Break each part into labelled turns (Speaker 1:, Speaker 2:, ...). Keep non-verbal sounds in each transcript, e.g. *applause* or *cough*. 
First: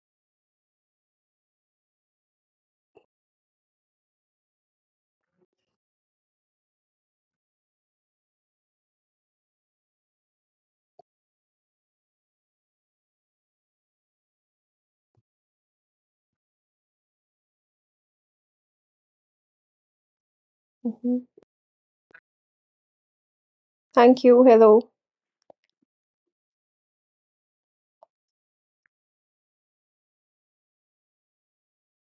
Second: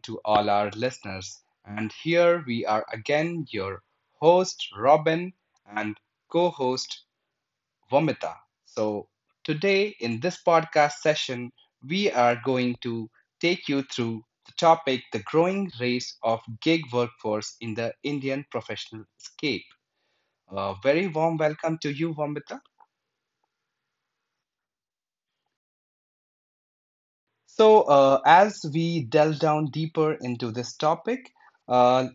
Speaker 1: to all our listeners. And here we are again, your host, Robin, and co host, Vomita. So, today in this podcast session, we are going to take you through the topic the growing race of gig workforce in the Indian professional scape. A very
Speaker 2: Mhm.
Speaker 1: warm welcome to you, Vomita.
Speaker 2: Thank you. Hello.
Speaker 1: So, as we delve down deeper into this topic, uh,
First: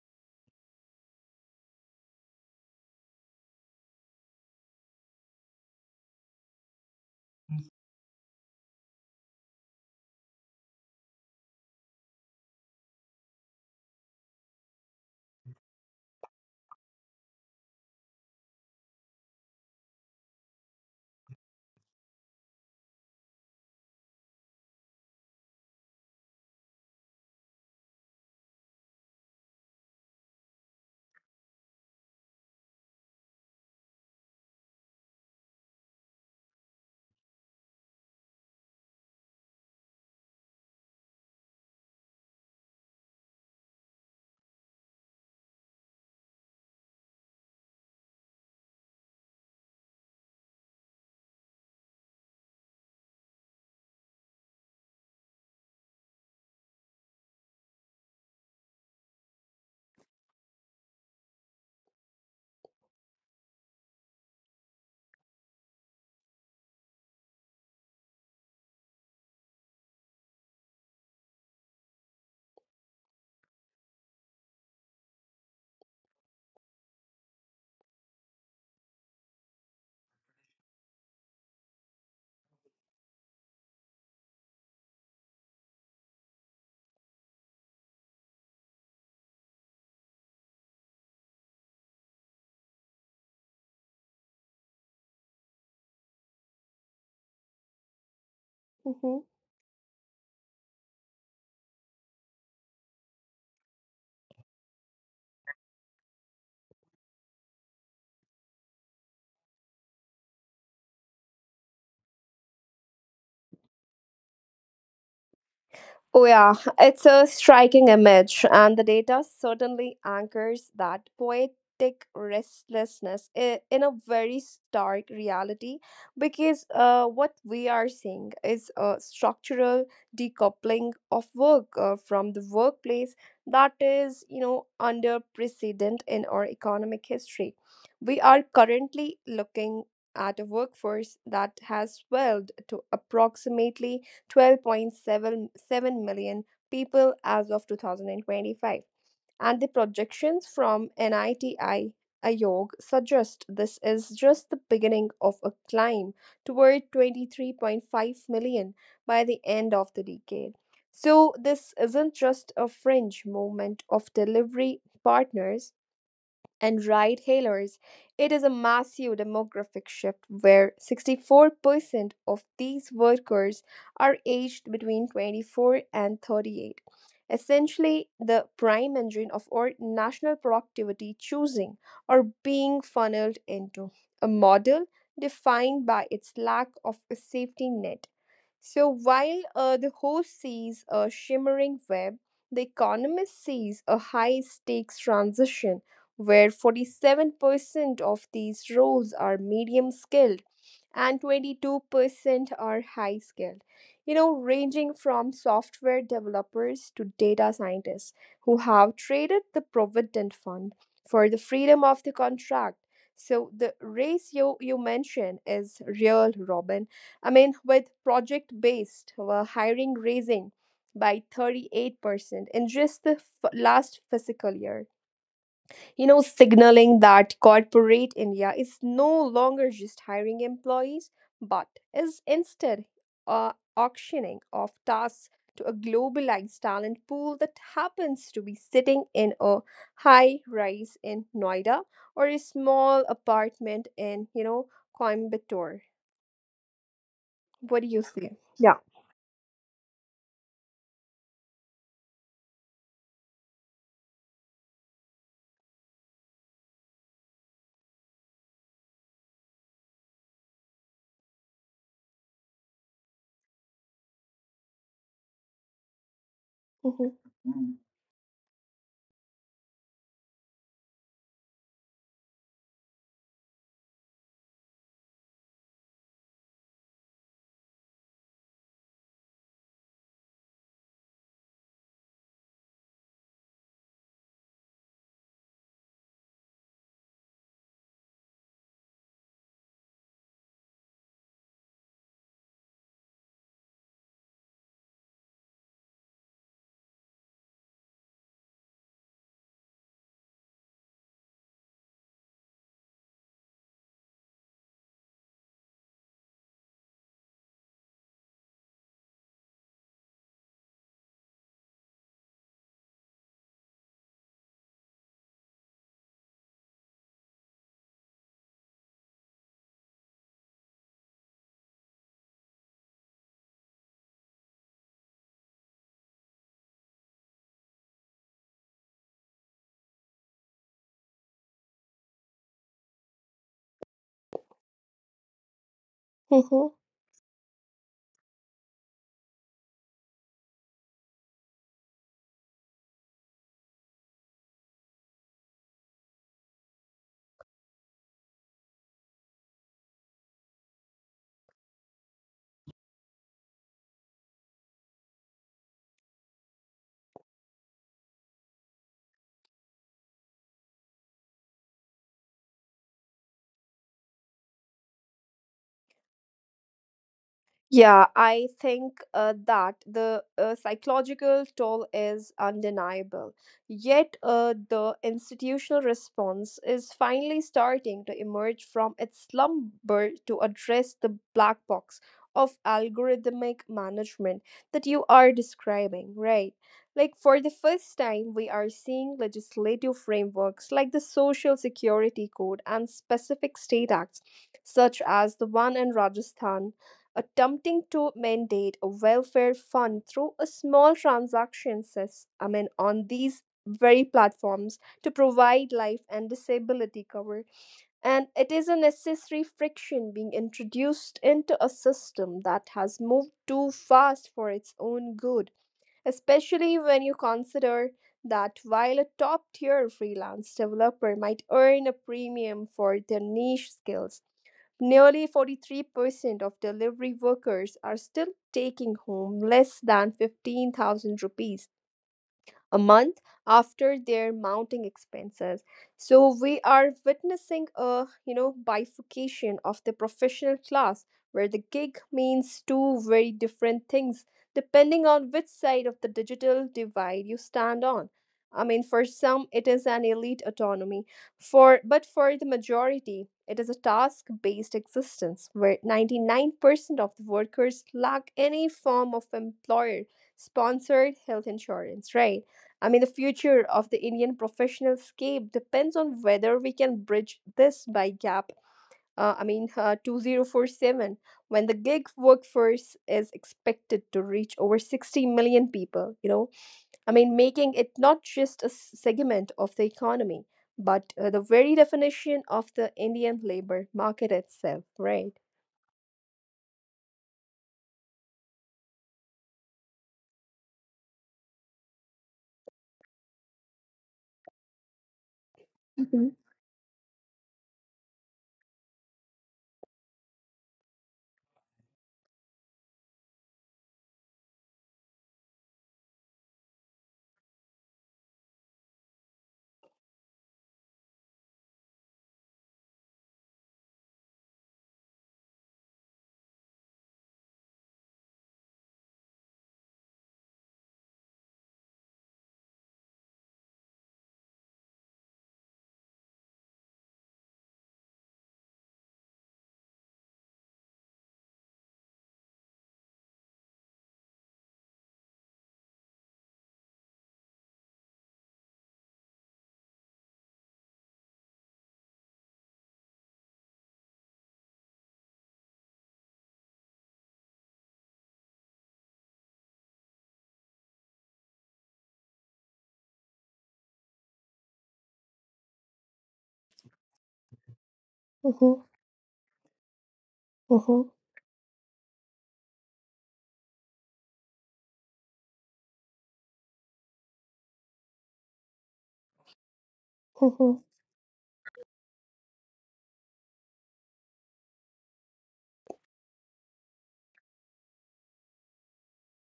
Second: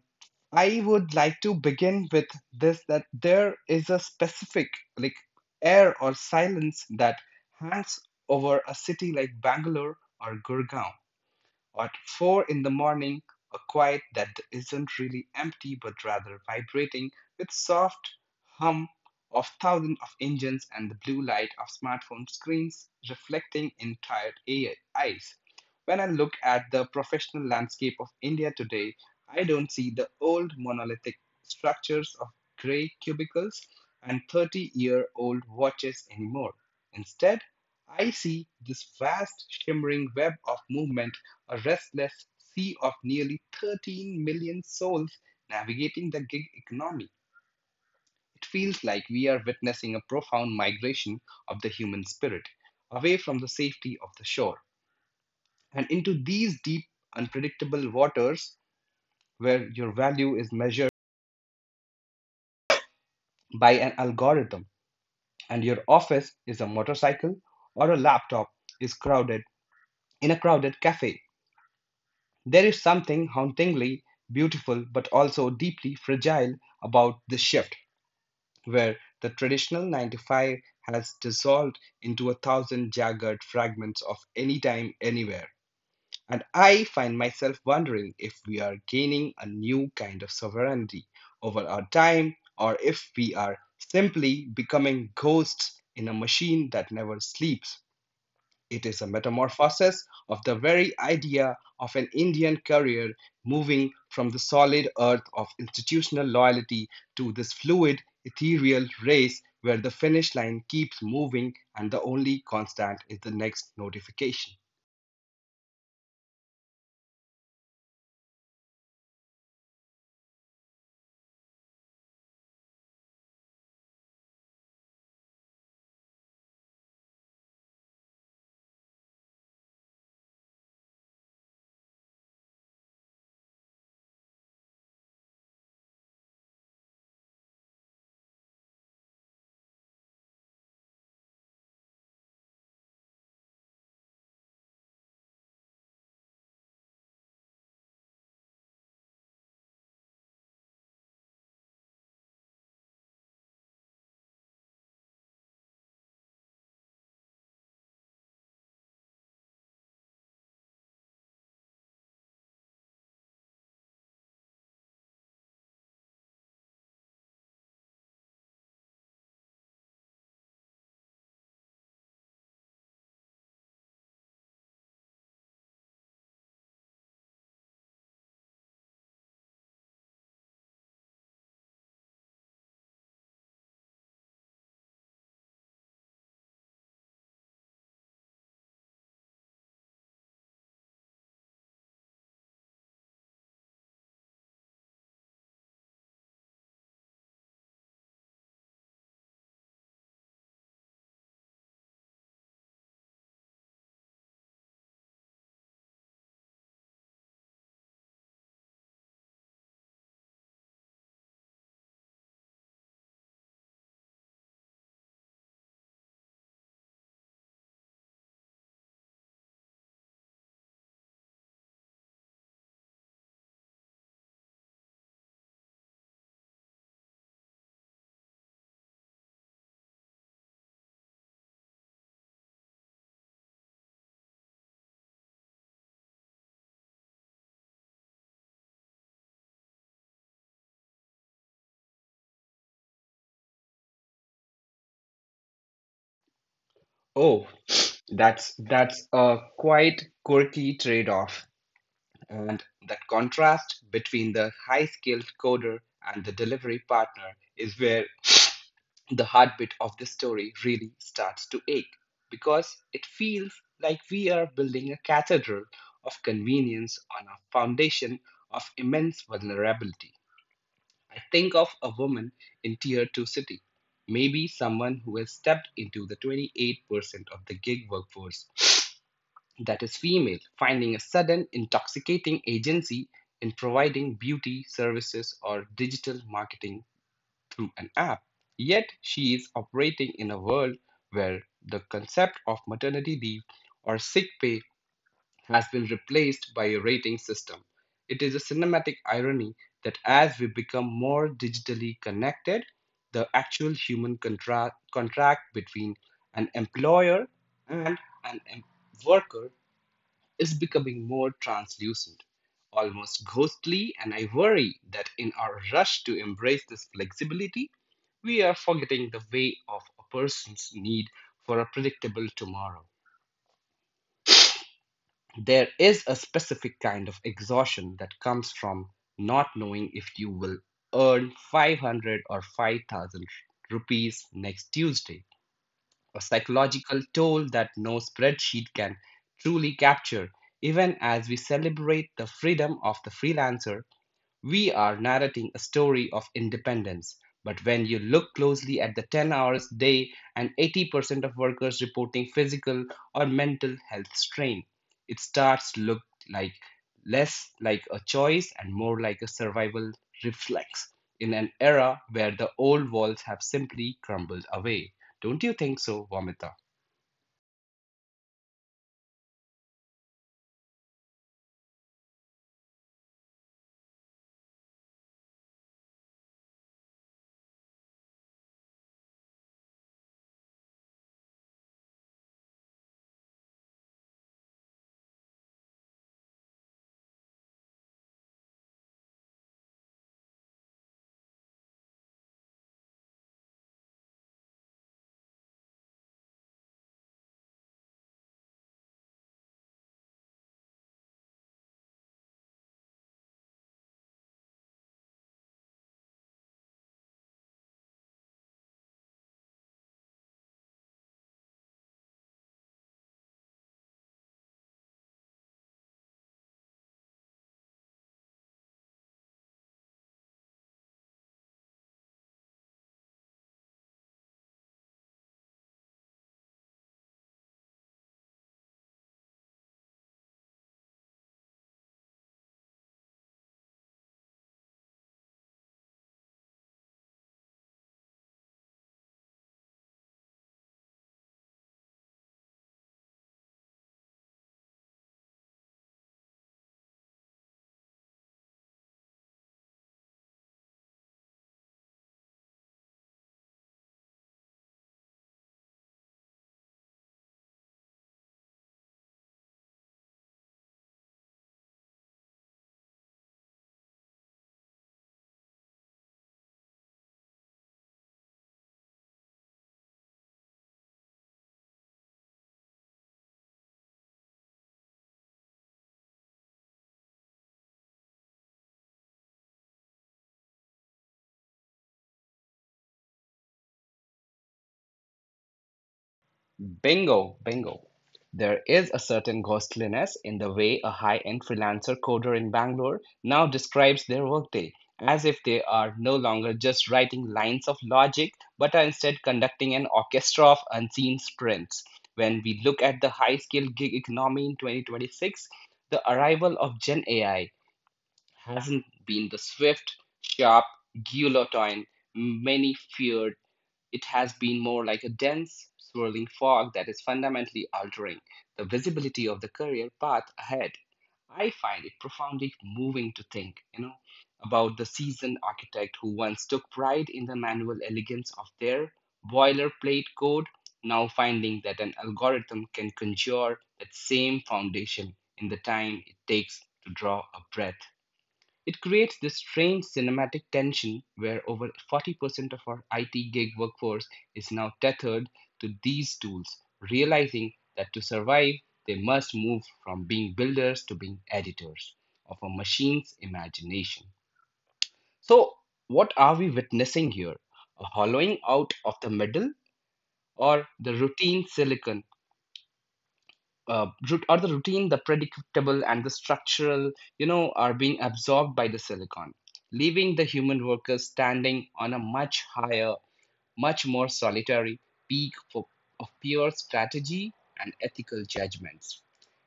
Speaker 1: I would like to begin with this that there is a specific like air or silence that hangs over a city like Bangalore or Gurgaon. At four in the morning, a quiet that isn't really empty but rather vibrating with soft hum of thousands of engines and the blue light of smartphone screens reflecting in tired eyes. When I look at the professional landscape of India today, I don't see the old monolithic structures of gray cubicles and 30-year-old watches anymore. Instead, I see this vast shimmering web of movement, a restless sea of nearly 13 million souls navigating the gig economy. It feels like we are witnessing a profound migration of the human spirit away from the safety of the shore and into these deep, unpredictable waters where your value is measured by an algorithm and your office is a motorcycle or a laptop is crowded in a crowded cafe. There is something hauntingly beautiful but also deeply fragile about this shift, where the traditional 9-5 has dissolved into a thousand jagged fragments of anytime, anywhere. And I find myself wondering if we are gaining a new kind of sovereignty over our time, or if we are simply becoming ghosts in a machine that never sleeps. It is a
Speaker 2: Mhm.
Speaker 1: metamorphosis of the very idea of an Indian career, moving from the solid earth of institutional loyalty to this fluid, ethereal race where the finish line keeps moving and the only constant is the next notification.
Speaker 2: Oh, yeah, it's a striking image, and the data certainly anchors that poetic restlessness in a very stark reality because what we are seeing is a structural decoupling of work from the workplace that is, you know, under precedent in our economic history. We are currently looking at a workforce that has swelled to approximately 12.77 million people as of 2025. And the projections from NITI Ayog suggest this is just the beginning of a climb toward 23.5 million by the end of the decade. So, this isn't just a fringe movement of delivery partners, and ride hailers. It is a massive demographic shift where 64% of these workers are aged between 24 and 38. Essentially, the prime engine of our national productivity choosing or being funneled into a model defined by its lack of a safety net. So while the host sees a shimmering web, the economist sees a high stakes transition where 47% of these roles are medium skilled and 22% are high skilled. You know, ranging from software developers to data scientists who have traded the provident fund for the freedom of the contract. So the ratio you mentioned is real, Robin. I mean, with project based hiring raising by 38% in just the last fiscal year, you know, signaling that corporate India is no longer just hiring employees, but is instead auctioning off tasks to a globalized talent pool that happens to be sitting in a high rise in Noida or a small apartment in, you know, Coimbatore.
Speaker 1: Oh,
Speaker 2: What do you think?
Speaker 1: that's
Speaker 2: Yeah.
Speaker 1: that's a quite quirky trade-off. And that contrast between the high skilled coder and the delivery partner is where the heartbeat of the story really starts to ache, because it feels like we are building a cathedral of convenience
Speaker 2: Hmm.
Speaker 1: on a foundation of immense vulnerability. I think of a woman in tier 2 city, maybe someone who has stepped into the 28% of the gig workforce that is female, finding a sudden intoxicating agency in providing beauty services or digital marketing through an app. Yet she is operating in a world where the concept of maternity leave or sick pay has been replaced by a rating system. It is a cinematic irony that as we become more digitally connected, the actual human contract between an employer and an worker is becoming more translucent, almost ghostly, and I worry that in our rush to embrace this flexibility, we are forgetting the way of a person's need for a predictable tomorrow. There is a specific kind of exhaustion that comes from not knowing if you will earn 500 or 5,000 rupees next Tuesday, a
Speaker 2: Hmm.
Speaker 1: psychological toll that no spreadsheet can truly capture. Even as we celebrate the freedom of the freelancer, we are narrating a story of independence, but when you look closely at the 10 hours a day and 80% of workers reporting physical or mental health strain, it starts to look like less like a choice and more like a survival reflex in an era where the old walls have simply crumbled away. Don't you think so, Vamita?
Speaker 2: Yeah, I think that the psychological toll is undeniable. Yet, the institutional response is finally starting to emerge from its slumber to address the black box of algorithmic management that you are describing, right? Like, for the first time, we are seeing legislative frameworks like the Social Security Code and specific state acts, such as the one in Rajasthan, attempting to mandate a welfare fund through a small transaction I mean, on these very platforms to provide life and disability cover. And it is a necessary friction being introduced into a system that has moved too fast for its own good, especially when you consider that while a top tier freelance developer might earn a premium for their niche skills, nearly 43% of delivery workers are still taking home less than 15,000 rupees a month after their mounting expenses. So we are witnessing a, you know, bifurcation of the professional class where the gig means two very different things depending on which side of the digital divide you stand on. I mean, for some it is an elite autonomy, for but for the majority it is a task based existence where 99% of the workers lack any form of employer sponsored health insurance, right? I mean, the future of the Indian professional scape depends on whether we can bridge this by gap. I mean, 2047, when the gig workforce is expected to reach over 60 million people, you know, I mean, making it not just a segment of the economy, but the very definition of the Indian labor market itself, right?
Speaker 1: Bingo, bingo. There is a certain ghostliness in the way a high end freelancer coder in Bangalore now describes their workday, as if they are no
Speaker 2: Mm-hmm.
Speaker 1: longer just writing lines of logic, but are instead conducting an orchestra of unseen sprints. When we look at the high skilled gig economy in 2026, the arrival of Gen AI hasn't been the swift, sharp guillotine many feared. It has been more like a dense, swirling fog that is fundamentally altering the visibility of the career path ahead. I find it profoundly moving to think, about the seasoned architect who once took pride in the manual elegance of their boilerplate code, now finding that an algorithm can conjure that same foundation in the time it takes to draw a breath. It creates this strange cinematic tension where over 40% of our IT gig workforce is now tethered to these tools, realizing that to survive, they must move from being builders to being editors of a machine's imagination. So, what are we witnessing here? A hollowing out
Speaker 2: Mm-hmm.
Speaker 1: of the middle or the
Speaker 2: Mm-hmm.
Speaker 1: routine silicon, or the routine, the predictable, and the structural, are being absorbed by the silicon, leaving the human
Speaker 2: Mm-hmm.
Speaker 1: workers standing on a much higher, much more solitary peak for, of pure strategy and ethical judgments.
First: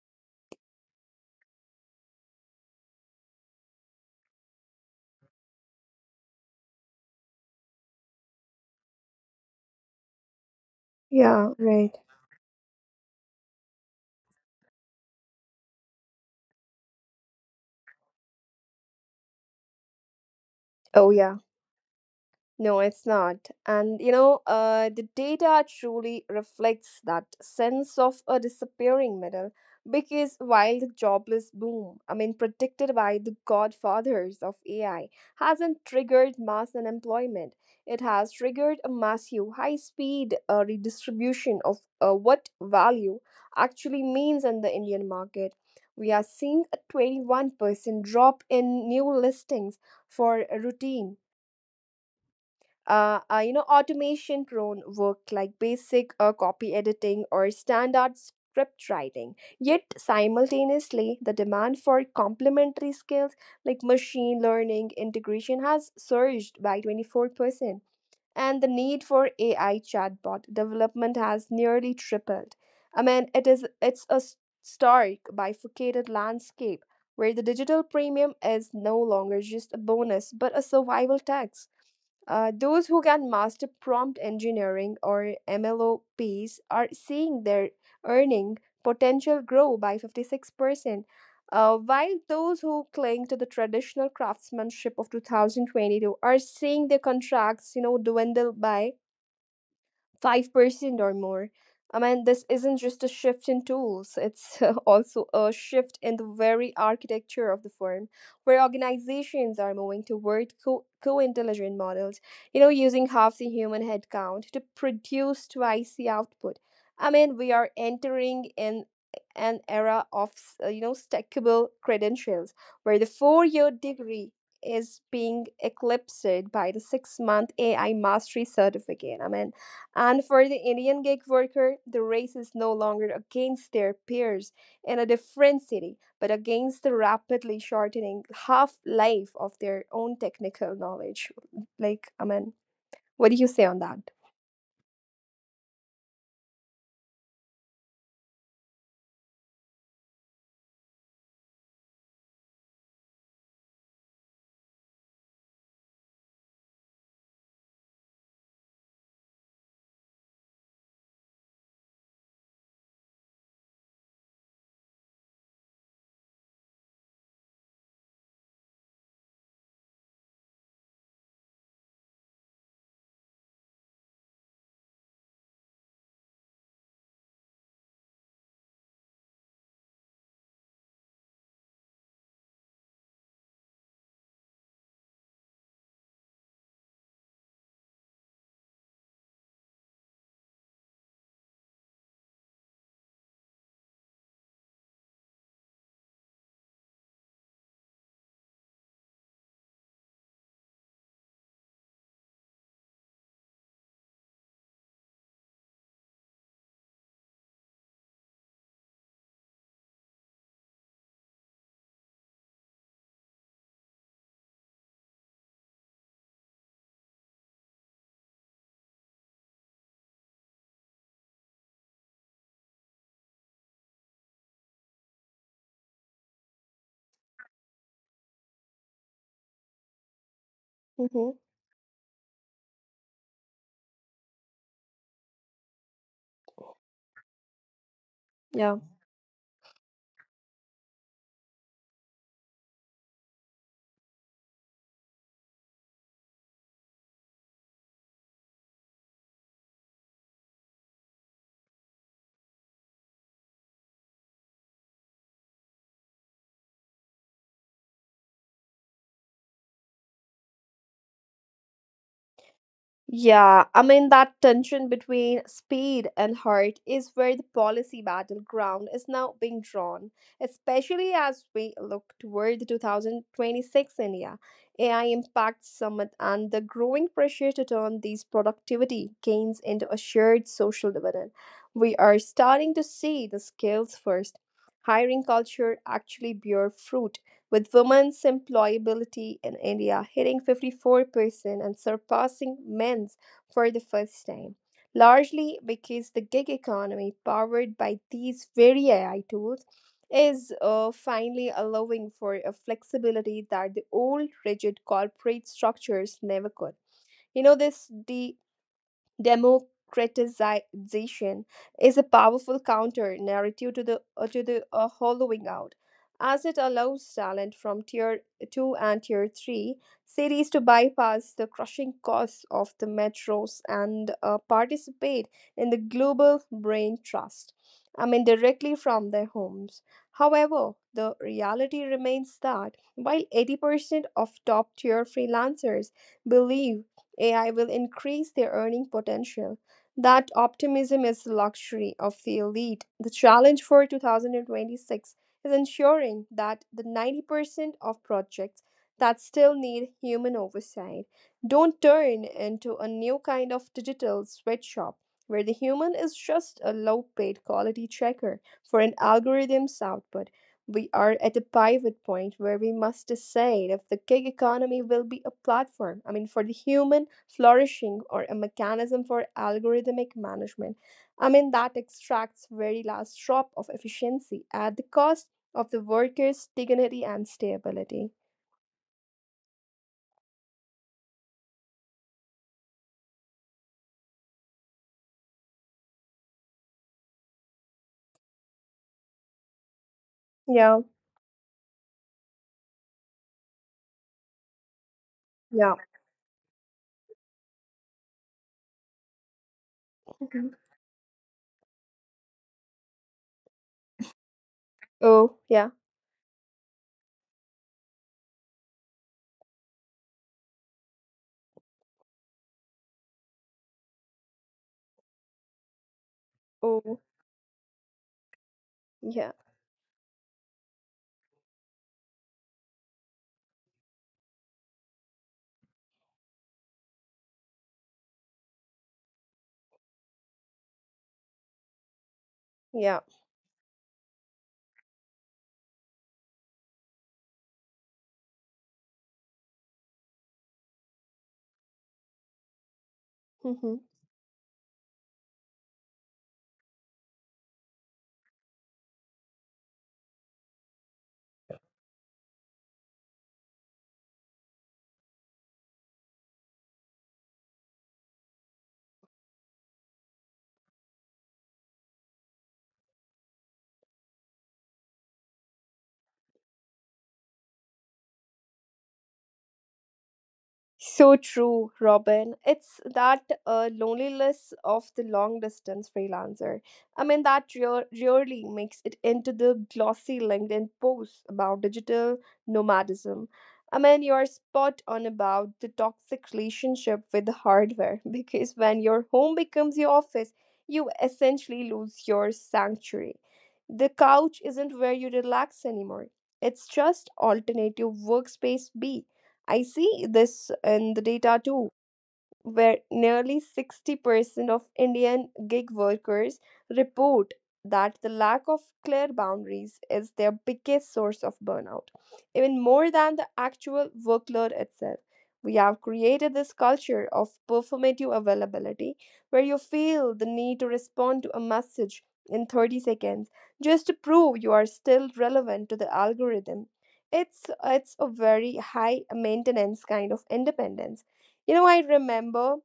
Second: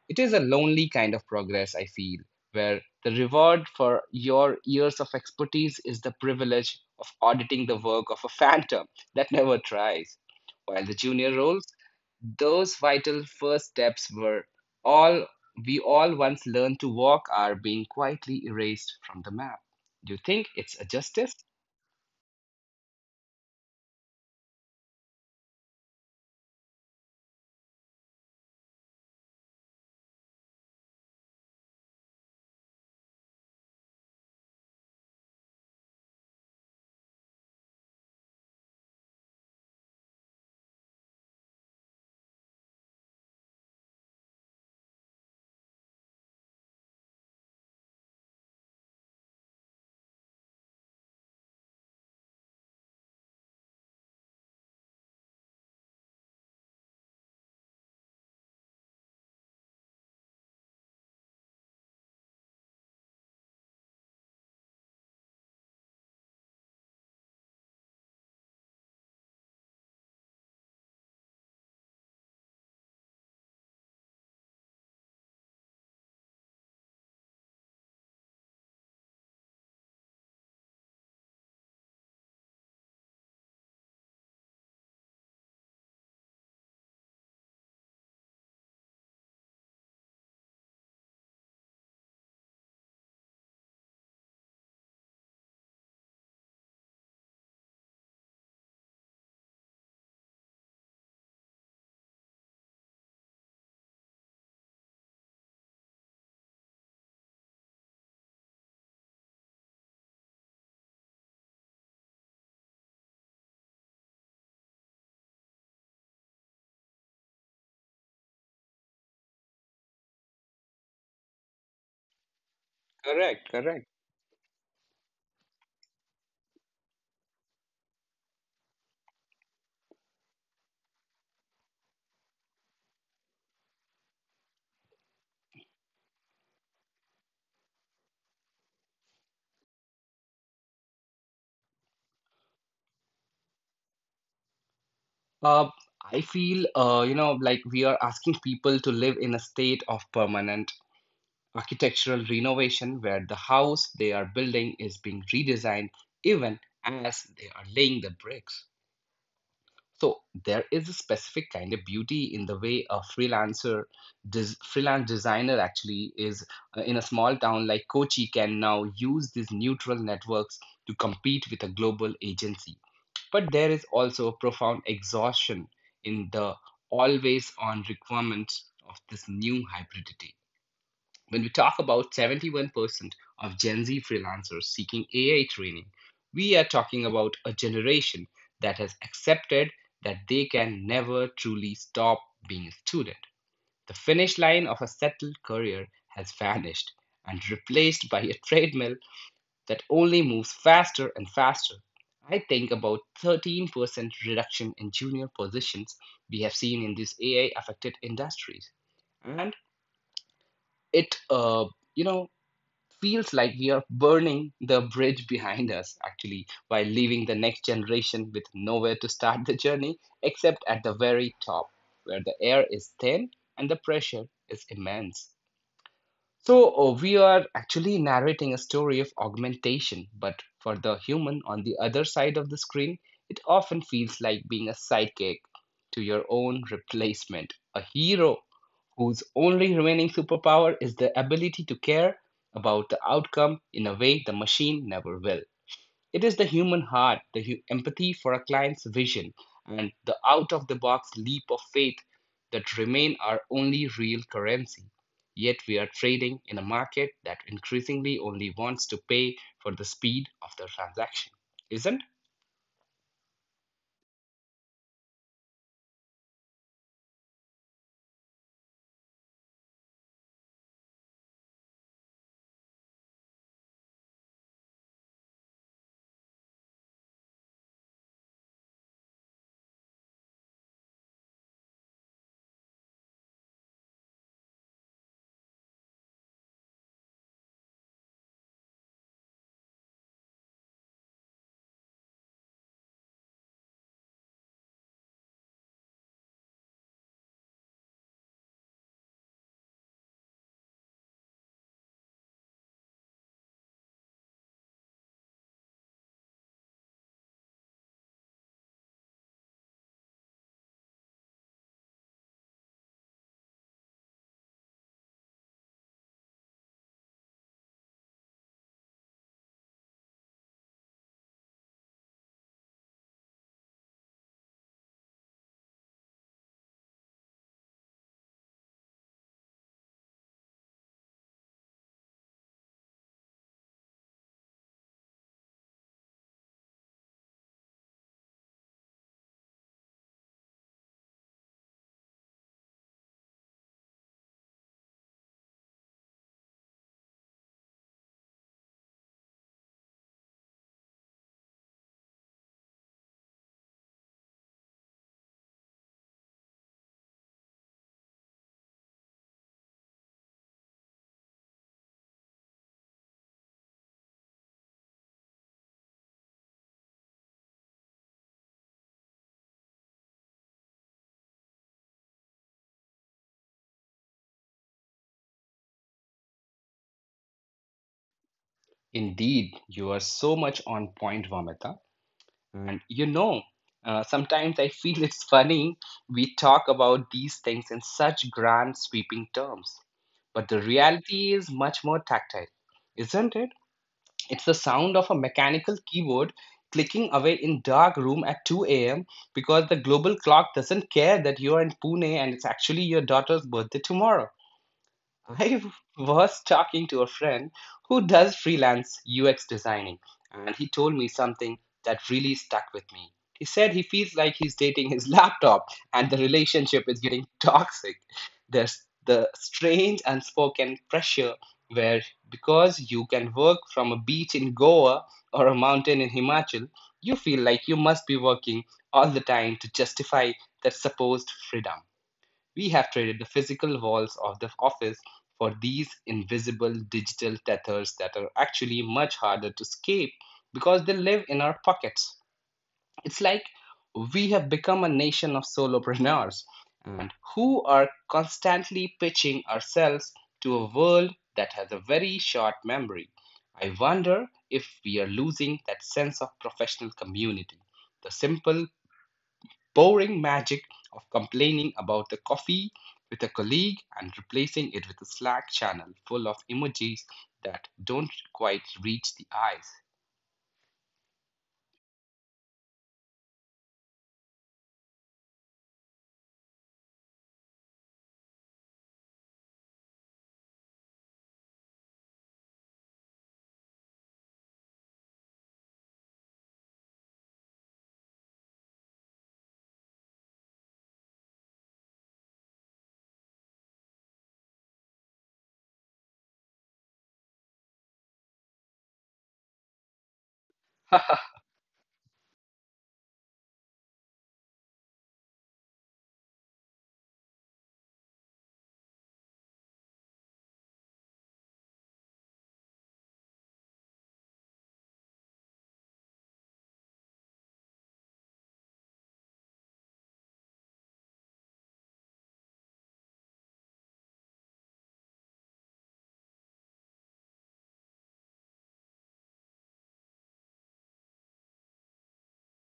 Speaker 1: It is a lonely kind of progress, I feel, where the reward for your years of expertise is the privilege of auditing the work of a phantom that never tries. While the junior
Speaker 2: Yeah,
Speaker 1: roles,
Speaker 2: right.
Speaker 1: those vital first steps were all we all once learned to walk, are being quietly erased from the map. Do you think it's a
Speaker 2: Oh,
Speaker 1: justice?
Speaker 2: yeah. No, it's not. And you know, the data truly reflects that sense of a disappearing middle because while the jobless boom, I mean, predicted by the godfathers of AI, hasn't triggered mass unemployment, it has triggered a massive high speed redistribution of what value actually means in the Indian market. We are seeing a 21% drop in new listings for routine you know, automation prone work like basic copy editing or standard script writing, yet simultaneously the demand for complementary skills like machine learning integration has surged by 24%, and the need for AI chatbot development has nearly tripled. I mean, it's a stark bifurcated landscape where the digital premium is no longer just a bonus but a survival tax. Those who can master prompt engineering or MLOPs are seeing their earning potential grow by 56%, while those who cling to the traditional craftsmanship of 2022 are seeing their contracts, you know, dwindle by 5% or more. I mean, this isn't just a shift in tools, it's *laughs* also a shift in the very architecture of the firm, where organizations are moving toward co-intelligent models, you know, using half the human headcount to produce twice the output. I mean, we are entering in an era of, you know, stackable credentials, where the
Speaker 1: Correct,
Speaker 2: four-year
Speaker 1: correct.
Speaker 2: degree is being eclipsed by the six-month AI mastery certificate. I mean, and for the Indian gig worker, the race is no longer against their peers in a different city, but against the rapidly shortening half life of their own technical knowledge. Like, I mean, what do you say on that?
Speaker 1: Uh, I feel, like we are asking people to live in a state of permanent architectural renovation, where the house they are building is being redesigned even as they are laying the bricks. So there is a specific kind of beauty in the way a freelancer, freelance designer actually is, in a small town like Kochi, can now use these neutral networks to compete with a global agency. But there is also a profound exhaustion in the always on requirements of this new hybridity. When we talk about 71% of Gen Z freelancers seeking AI training, we are talking about a generation that has accepted that they can never truly stop being a student. The finish line of a settled career has vanished and replaced by a treadmill that only moves faster and faster. I think about 13% reduction in junior positions we have seen in these AI affected industries. And it, you know, feels like we are burning the bridge behind us, actually, while leaving the next generation with nowhere to start the journey except at the very top, where the air is thin and the pressure is immense. So, we are actually narrating a story of augmentation, but for the
Speaker 2: Mm-hmm.
Speaker 1: human on the other side of the screen, it often feels like being a sidekick to your own replacement, a hero
Speaker 2: Yeah.
Speaker 1: whose only remaining superpower is the ability to care about the outcome in a way the machine never will. It is the human heart, the empathy for a client's vision, and the out of the box leap of faith that remain our only real currency. Yet we are trading in a market that increasingly only wants to pay for the speed of the transaction, isn't?
Speaker 2: Yeah, I mean, that tension between speed and heart is where the policy battleground is now being drawn, especially as we look toward the 2026 India AI Impact Summit and the growing pressure to turn these productivity gains into a shared social dividend. We are starting to see the skills first hiring culture actually bear fruit, with women's employability in India hitting 54% and surpassing men's for the first time, largely because the gig economy powered by these very AI tools is finally allowing for a flexibility that the old rigid corporate structures never could. You know, this de democratization is a powerful counter narrative to the hollowing out, as it allows talent from tier 2 and tier 3 cities to bypass the crushing costs of the metros and participate in the global brain trust, I mean, directly from their homes. However, the reality remains that while 80% of top tier freelancers believe AI will increase their earning potential. That optimism is the luxury of the elite. The challenge for 2026 is ensuring that the 90% of projects that still need human oversight don't turn into a new kind of digital sweatshop where the human is just a low paid quality checker for an algorithm's output. We are at a pivot point where we must decide if the gig economy will be a platform, I mean, for the human flourishing or a mechanism for algorithmic management. I mean, that extracts very last drop of efficiency at the cost of the worker's dignity and stability.
Speaker 1: Indeed, you are so much on point, Vamita. And sometimes I feel it's funny we talk about these things in such grand, sweeping terms, but the
Speaker 2: Yeah,
Speaker 1: reality is much more tactile, isn't it? It's the sound of a mechanical
Speaker 2: yeah.
Speaker 1: keyboard clicking away in dark room at 2 a.m., because the global clock
Speaker 2: Mhm.
Speaker 1: doesn't care that you're in Pune and it's actually your daughter's birthday tomorrow.
Speaker 2: Oh,
Speaker 1: I
Speaker 2: yeah.
Speaker 1: *laughs* was talking to a friend who does freelance UX designing, and he told me something that really stuck with me. He said he feels like he's dating his *laughs* laptop, and the relationship is
Speaker 2: Oh,
Speaker 1: getting toxic. There's the
Speaker 2: yeah,
Speaker 1: strange unspoken pressure where, because you can work from a beach in Goa or a mountain in Himachal, you feel like you must be working all the time to justify that supposed freedom. We have
Speaker 2: yeah.
Speaker 1: traded the physical walls of the office for these invisible digital tethers that are actually much harder to escape because they live in our pockets. It's like
Speaker 2: Hmm.
Speaker 1: we have become a nation of solopreneurs and who are constantly pitching ourselves to a world that has a very short memory. I wonder if we are losing that sense of professional community, the simple boring magic of complaining about the coffee with a colleague and replacing it with a Slack channel full of emojis that don't quite reach the eyes.
Speaker 2: So true, Robin. It's that loneliness of the long distance freelancer. I mean, that rarely makes it into the glossy LinkedIn posts about digital nomadism. I mean, you're spot on about the toxic relationship with the hardware *laughs* because when your home becomes your office, you essentially lose your sanctuary. The couch isn't where you relax anymore, it's just alternative workspace B. I see this in the
Speaker 1: *laughs*
Speaker 2: data too, where nearly 60% of Indian gig workers report that the lack of clear boundaries is their biggest source of burnout, even more than the actual workload itself. We have created this culture of performative availability where you feel the need to respond to a message in 30 seconds just to prove you are still relevant to the algorithm. It's a very high maintenance kind of independence. You know, I remember,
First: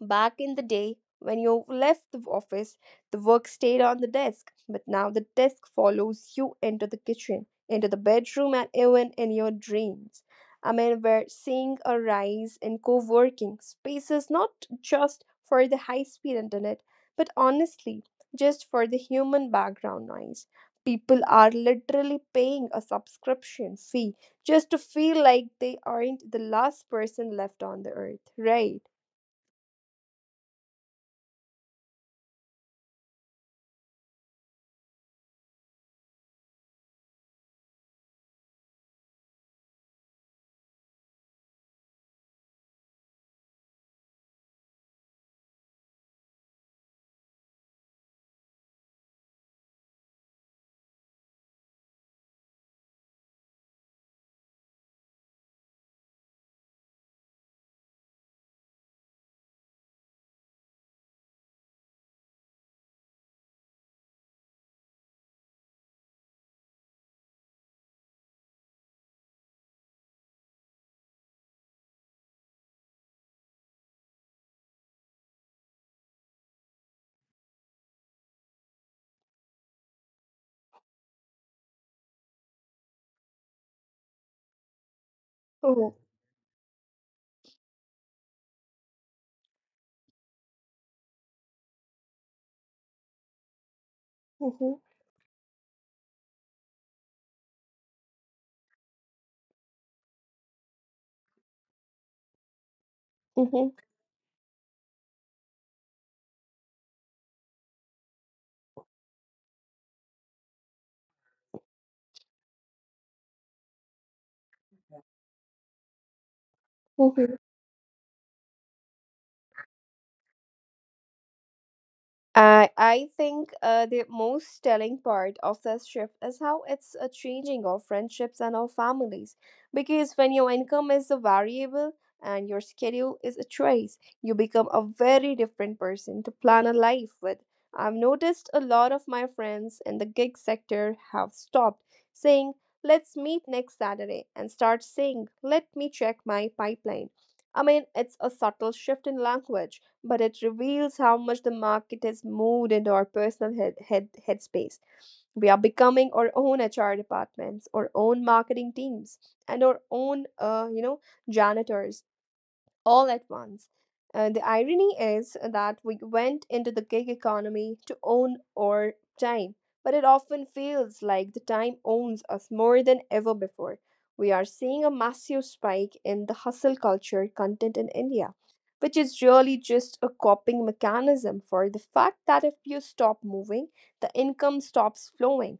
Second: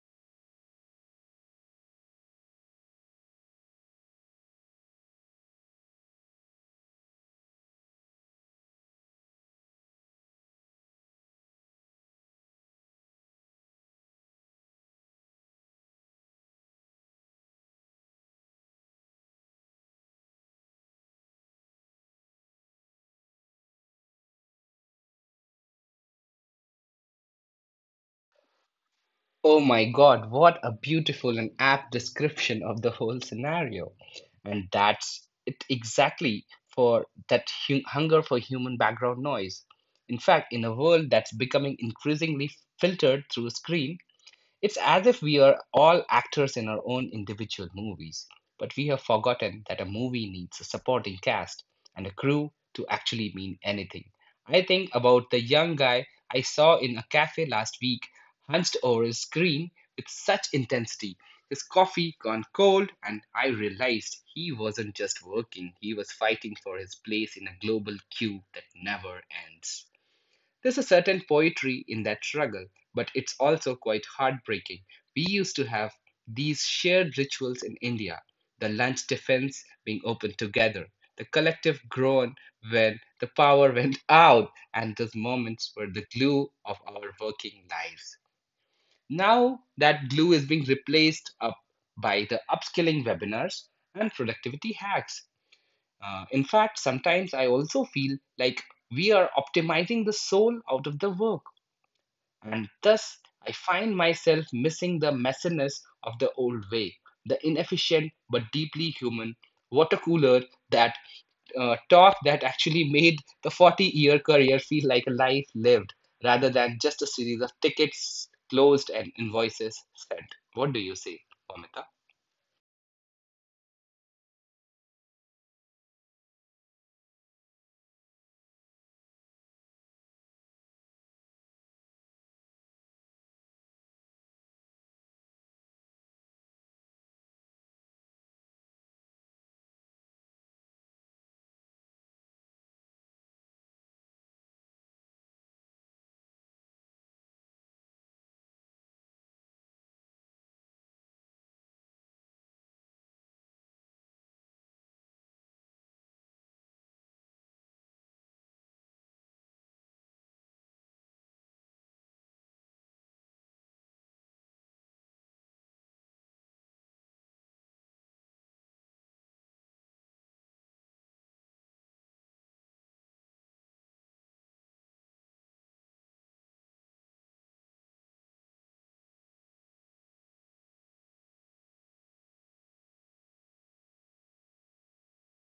Speaker 2: back in the day, when you left the office, the work stayed on the desk, but now the desk follows you into the kitchen, into the bedroom, and even in your dreams. I mean, we're seeing a rise in co working spaces not just for the high speed internet, but honestly, just for the human background noise. People are literally paying a subscription fee just to feel like they aren't the last person left on the earth, right?
Speaker 1: Oh my god, what a beautiful and apt description of the whole scenario. And that's it exactly for that hunger for human background noise. In fact, in a world that's becoming increasingly filtered through a screen, it's as if we are all actors in our own individual movies, but we have forgotten that a movie needs a supporting cast and a crew to actually mean anything. I think about the young guy I saw in a cafe last week, hunched over his screen with such intensity, his coffee gone cold, and I realized he wasn't just working, he was fighting for his place in a global queue that never ends. There's a certain poetry in that struggle, but it's also quite heartbreaking. We used to have these shared rituals in India, the lunch defense being opened together, the collective groan when the power *laughs* went out, and those moments were the glue of our working lives. Now that glue is being replaced up by the upskilling webinars and
Speaker 2: Mm-hmm,
Speaker 1: productivity hacks. In fact, sometimes I also feel like we are optimizing the soul out of the work and thus I
Speaker 2: mm-hmm,
Speaker 1: find myself missing the messiness of the old way, the inefficient but deeply human water cooler that talk that actually made the 40-year career feel like a life lived rather than just a
Speaker 2: mm-hmm.
Speaker 1: series of tickets closed and invoices sent. What do you say, Vomita?
Speaker 2: I think the most telling part of this shift is how it's changing our friendships and our families. Because when your income is a variable and your schedule is a choice, you become a very different person to plan a life with. I've noticed a lot of my friends in the gig sector have stopped saying, let's meet next Saturday, and start saying, let me check my pipeline. I mean, it's a subtle shift in language, but it reveals how much the market has moved into our personal head headspace. We are becoming our own HR departments, our own marketing teams, and our own, you know, janitors all at once. The irony is that we went into the gig economy to own our time, but it often feels like the time owns us more than ever before. We are seeing a massive spike in the hustle culture content in India, which is really just a coping mechanism for the fact that if you stop moving, the income stops flowing.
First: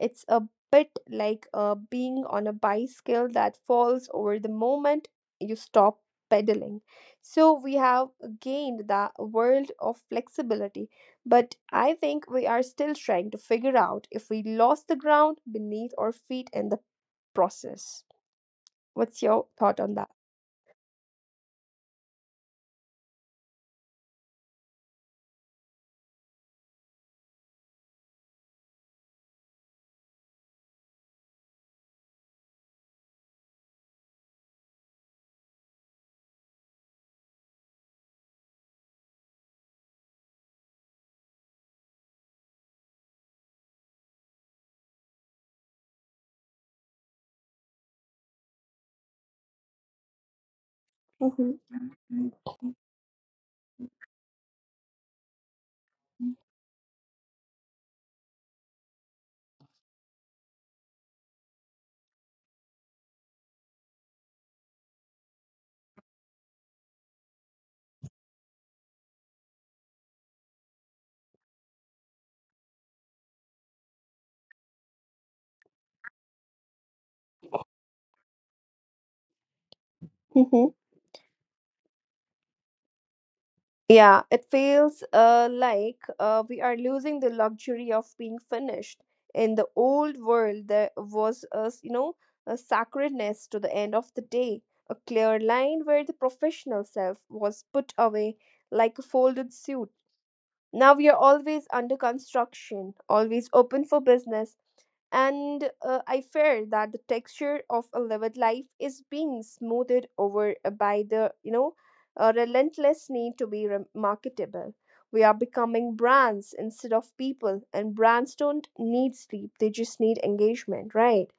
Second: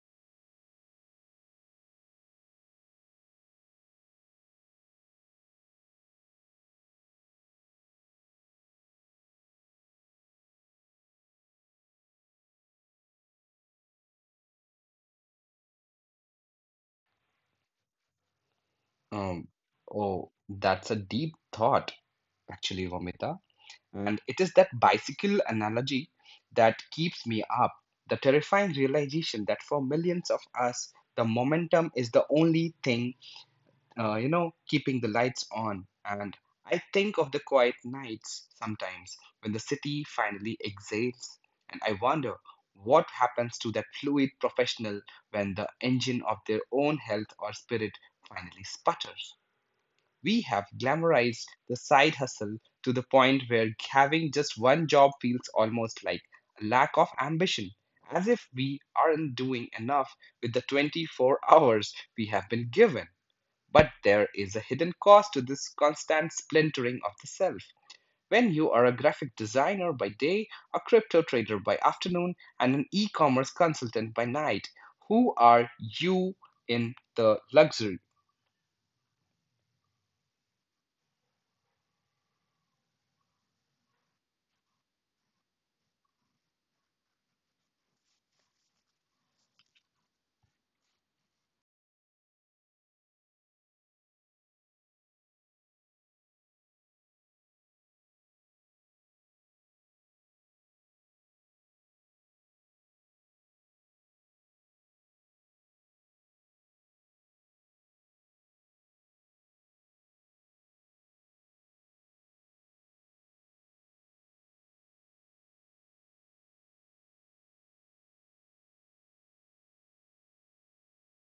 Speaker 2: It's a bit like being on a bicycle that falls over the moment you stop pedaling. So we have gained the world of flexibility, but I think we are still trying to figure out if we lost the ground beneath our feet in the process. What's
Speaker 1: Um,
Speaker 2: your thought on that?
Speaker 1: oh, that's a deep thought, actually, Vomita. And it is that bicycle analogy that keeps me up. The terrifying realization that for millions of us, the momentum is the only thing, you know, keeping the lights on. And I think of the quiet nights sometimes when the city finally exhales, and I wonder what happens to that fluid professional when the engine of their own health or spirit finally sputters. We have glamorized
Speaker 2: Mhm.
Speaker 1: the side hustle to the point where having just one job feels almost like a lack of ambition, as if we aren't doing enough with the 24 hours we have been given. But there is a hidden cost to this constant splintering of the self. When you are a graphic designer by day, a crypto trader by afternoon, and an e commerce consultant by night, who are you in the luxury?
Speaker 2: Mhm. Yeah, it feels like we are losing the luxury of being finished. In the old world, there was a, s- you know, a sacredness to the end of the day, a clear line where the professional self was put away like a folded suit. Now we are always under construction, always open for business, and I fear that the texture of a lived life is being smoothed over by the relentless need to be marketable. We are becoming brands instead of people, and brands don't need sleep; they just need engagement, right?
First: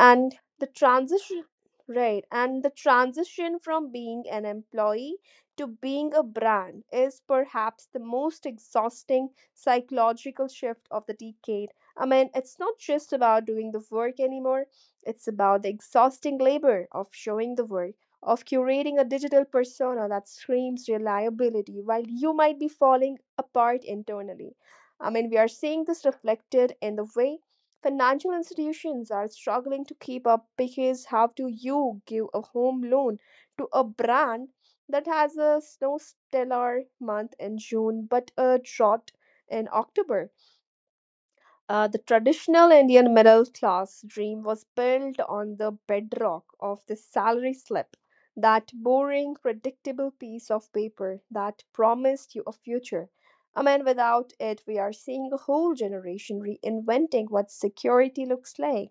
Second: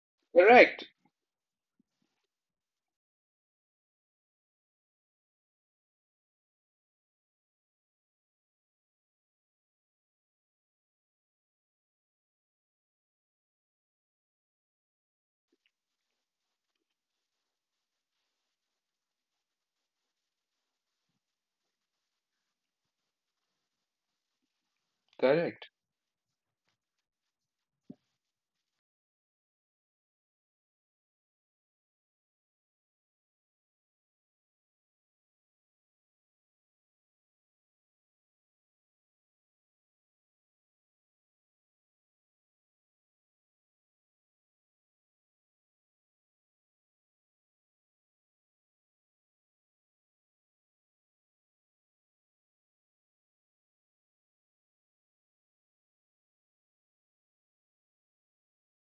Speaker 2: and the
Speaker 1: Correct,
Speaker 2: transition right and the transition from being an employee to being a brand is perhaps the most exhausting psychological shift of the decade. I mean, it's not just about doing the work anymore, it's about the exhausting labor of showing the work, of curating a digital persona that screams reliability while you might be falling apart internally. I mean, we are
Speaker 1: correct.
Speaker 2: seeing this reflected in the way financial institutions are struggling to keep up, because how do you give a home loan to a brand that has a snow stellar month in June but a drought in October? The traditional Indian middle class dream was built on the bedrock of the salary slip, that boring, predictable piece of paper that promised you a future. I mean, without it, we are seeing a whole generation reinventing what security looks like.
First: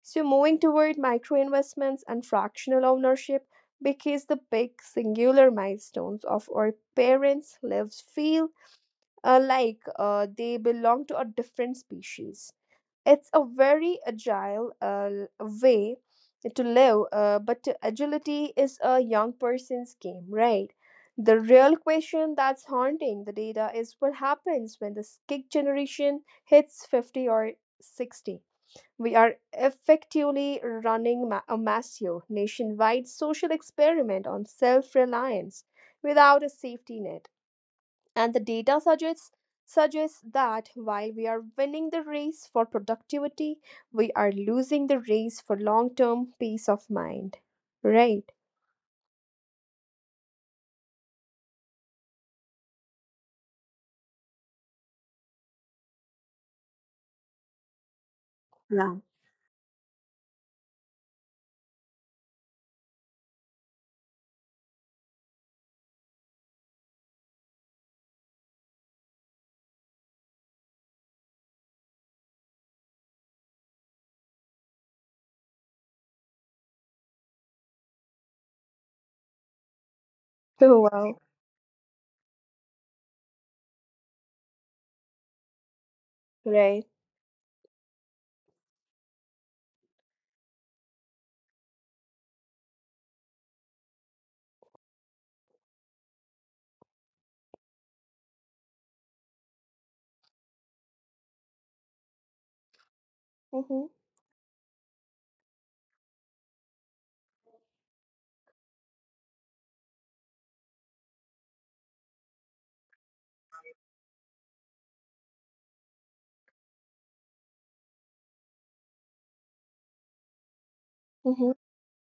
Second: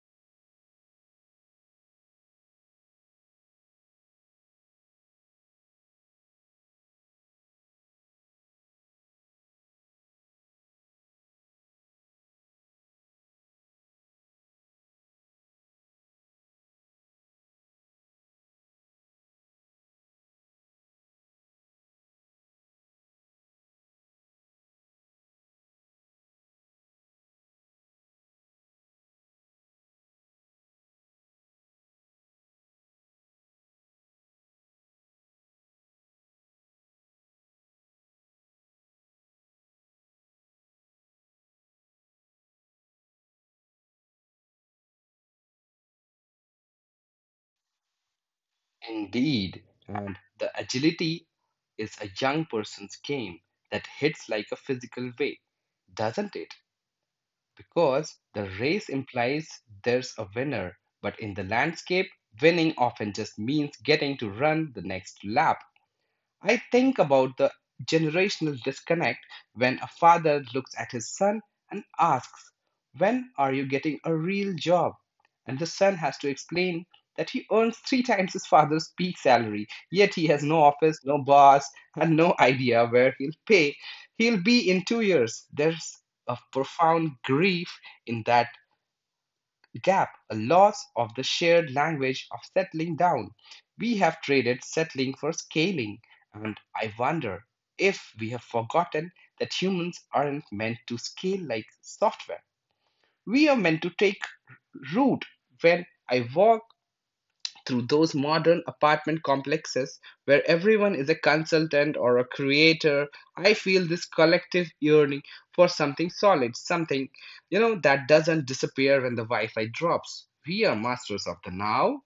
Speaker 2: So, moving toward micro investments and fractional ownership, because the big singular milestones of our parents' lives feel like they belong to a different species. It's a very agile way to live, but agility is a young person's game, right? The real question that's haunting the data is what happens when the kick generation hits 50 or 60. We are effectively running a massive nationwide social experiment on self reliance without a safety net. And the data suggests that while we are winning the race for productivity, we are losing the race for long-term peace of mind. Right.
Speaker 1: Indeed, and the agility is a young person's game that hits like a physical weight, doesn't it? Because the race
Speaker 2: Yeah.
Speaker 1: implies there's a winner, but in the landscape, winning often just means getting to run the next lap. I think about the generational disconnect when a father looks at his son and asks, when are you getting a real job? And the son has to explain that he earns three times his father's peak salary, yet he has no
Speaker 2: Oh
Speaker 1: office,
Speaker 2: wow.
Speaker 1: no boss, and no idea where he'll pay. He'll be in 2 years. There's a
Speaker 2: Right.
Speaker 1: profound grief in that gap, a loss of the shared language of settling down. We have traded settling for scaling, and I wonder if we have forgotten that humans aren't meant to scale like software. We are meant
Speaker 2: Mm-hmm.
Speaker 1: to take root. When I walk through those modern apartment complexes where everyone is a consultant or a creator, I feel this collective yearning for something solid, something, you know, that doesn't disappear when the Wi Fi drops. We are masters of the
Speaker 2: Mm-hmm.
Speaker 1: now,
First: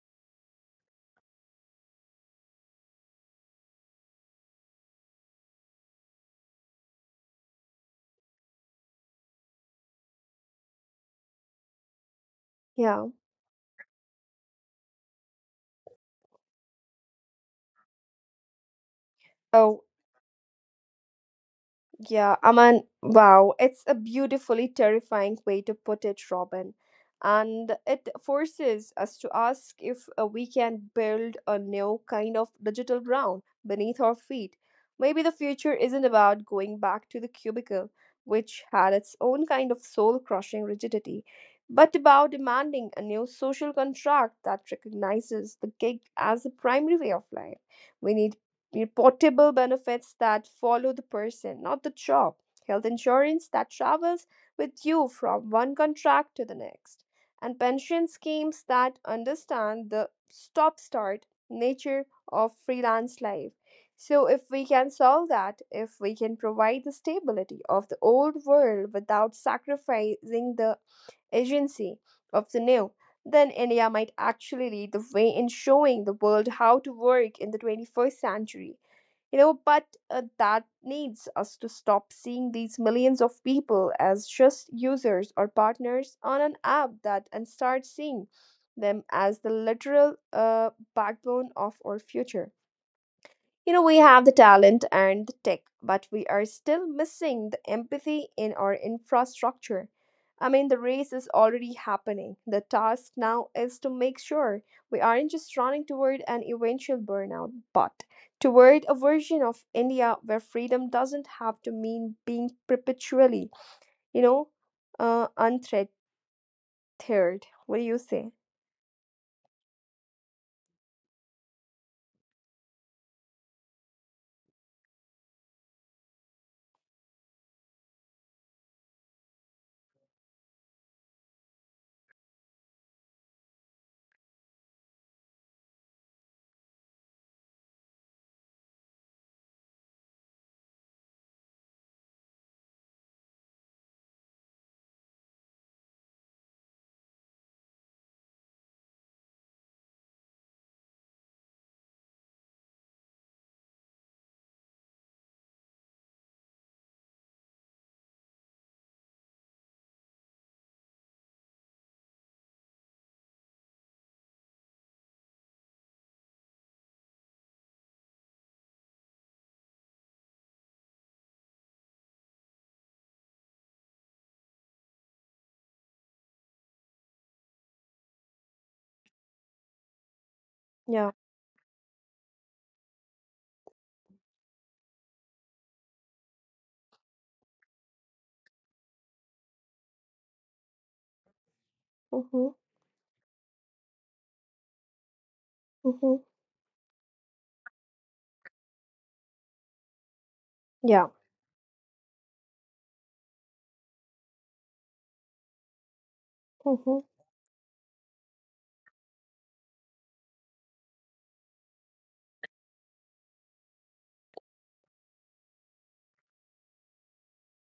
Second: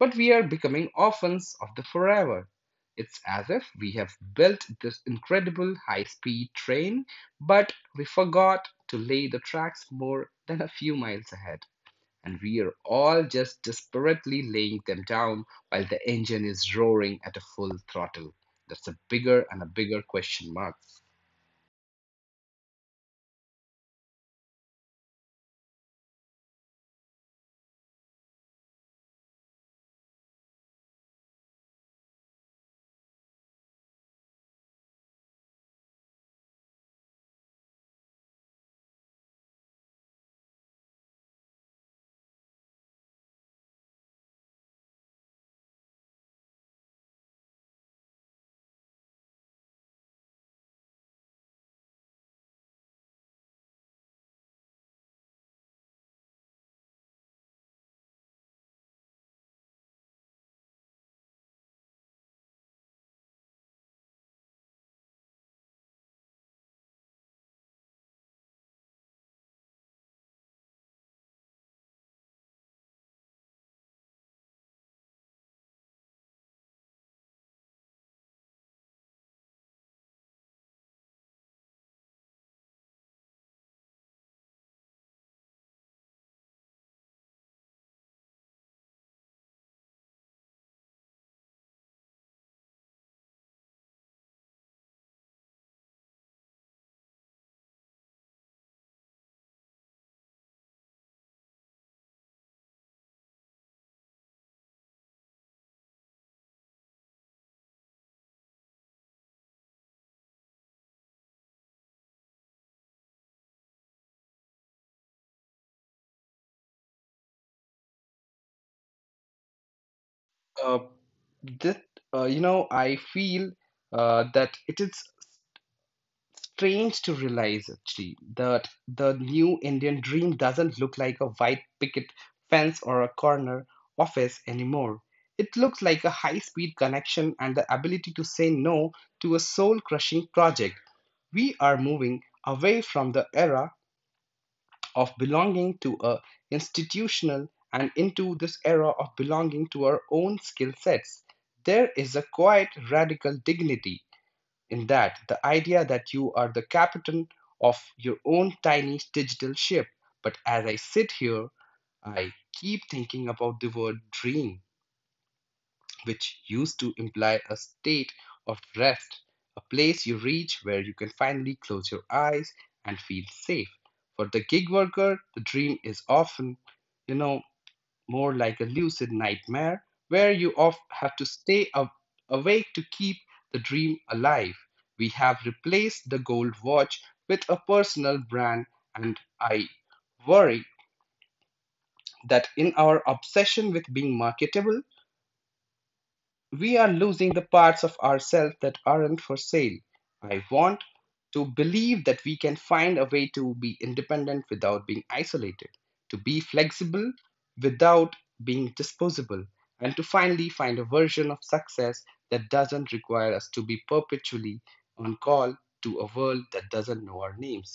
Speaker 1: but we are becoming orphans of the forever. It's as if we have built this incredible high speed train, but we forgot to lay the tracks more than a few miles ahead, and we're
Speaker 2: Yeah.
Speaker 1: all just desperately laying them down while the engine is roaring at a full throttle. That's a bigger and a
Speaker 2: Oh,
Speaker 1: bigger question mark.
Speaker 2: yeah, I mean, wow, it's a beautifully terrifying way to put it, Robin. And it forces us to ask if we can build a new kind of digital ground beneath our feet. Maybe the future isn't about going back to the cubicle, which had its own kind of soul crushing rigidity, but about demanding a new social contract that recognizes the gig as the primary way of life. We need portable benefits that follow the person, not the job, health insurance that travels with you from one contract to the next, and pension schemes that understand the stop start nature of freelance life. So, if we can solve that, if we can provide the stability of the old world without sacrificing the agency of the new, then India might actually lead the way in showing the world how to work in the 21st century. You know, but that needs us to stop seeing these millions of people as just users or partners on an app that and start seeing them as the literal backbone of our future. You know, we have the talent and the tech, but we are still missing the empathy in our infrastructure. I mean, the race is already happening. The task now is to make sure we aren't just running toward an eventual burnout, but toward a version of India where freedom doesn't have to mean being perpetually, you know, unthreatened. What do you say?
Speaker 1: Uh, that I feel that it is strange to realize actually that the new Indian dream doesn't look like a white picket fence or a corner office anymore. It looks like a high speed connection and the ability to say no to a soul crushing project. We are moving away from the era of belonging to a institutional and into this era of belonging to our own skill sets. There is a quite radical dignity in that, the idea that you are the captain of your own tiny digital ship. But as I sit here, I keep thinking about the word dream, which used to imply a state of rest, a place you reach where you can finally close your eyes and feel safe. For the gig worker, the dream is often, you know, more like a lucid nightmare where you off
Speaker 2: Yeah.
Speaker 1: have to stay up awake to keep the dream alive. We have replaced the gold watch with a personal brand, and I worry that
Speaker 2: Mm-hmm.
Speaker 1: in our obsession with being marketable,
Speaker 2: Mm-hmm.
Speaker 1: we are losing the parts of ourselves that aren't for sale. I want
Speaker 2: Yeah.
Speaker 1: to believe that we can find a way to be independent without being isolated, to be
Speaker 2: Mm-hmm.
Speaker 1: flexible without being disposable, and to finally find a version of success that doesn't require us to be perpetually on call to a world that doesn't know our names.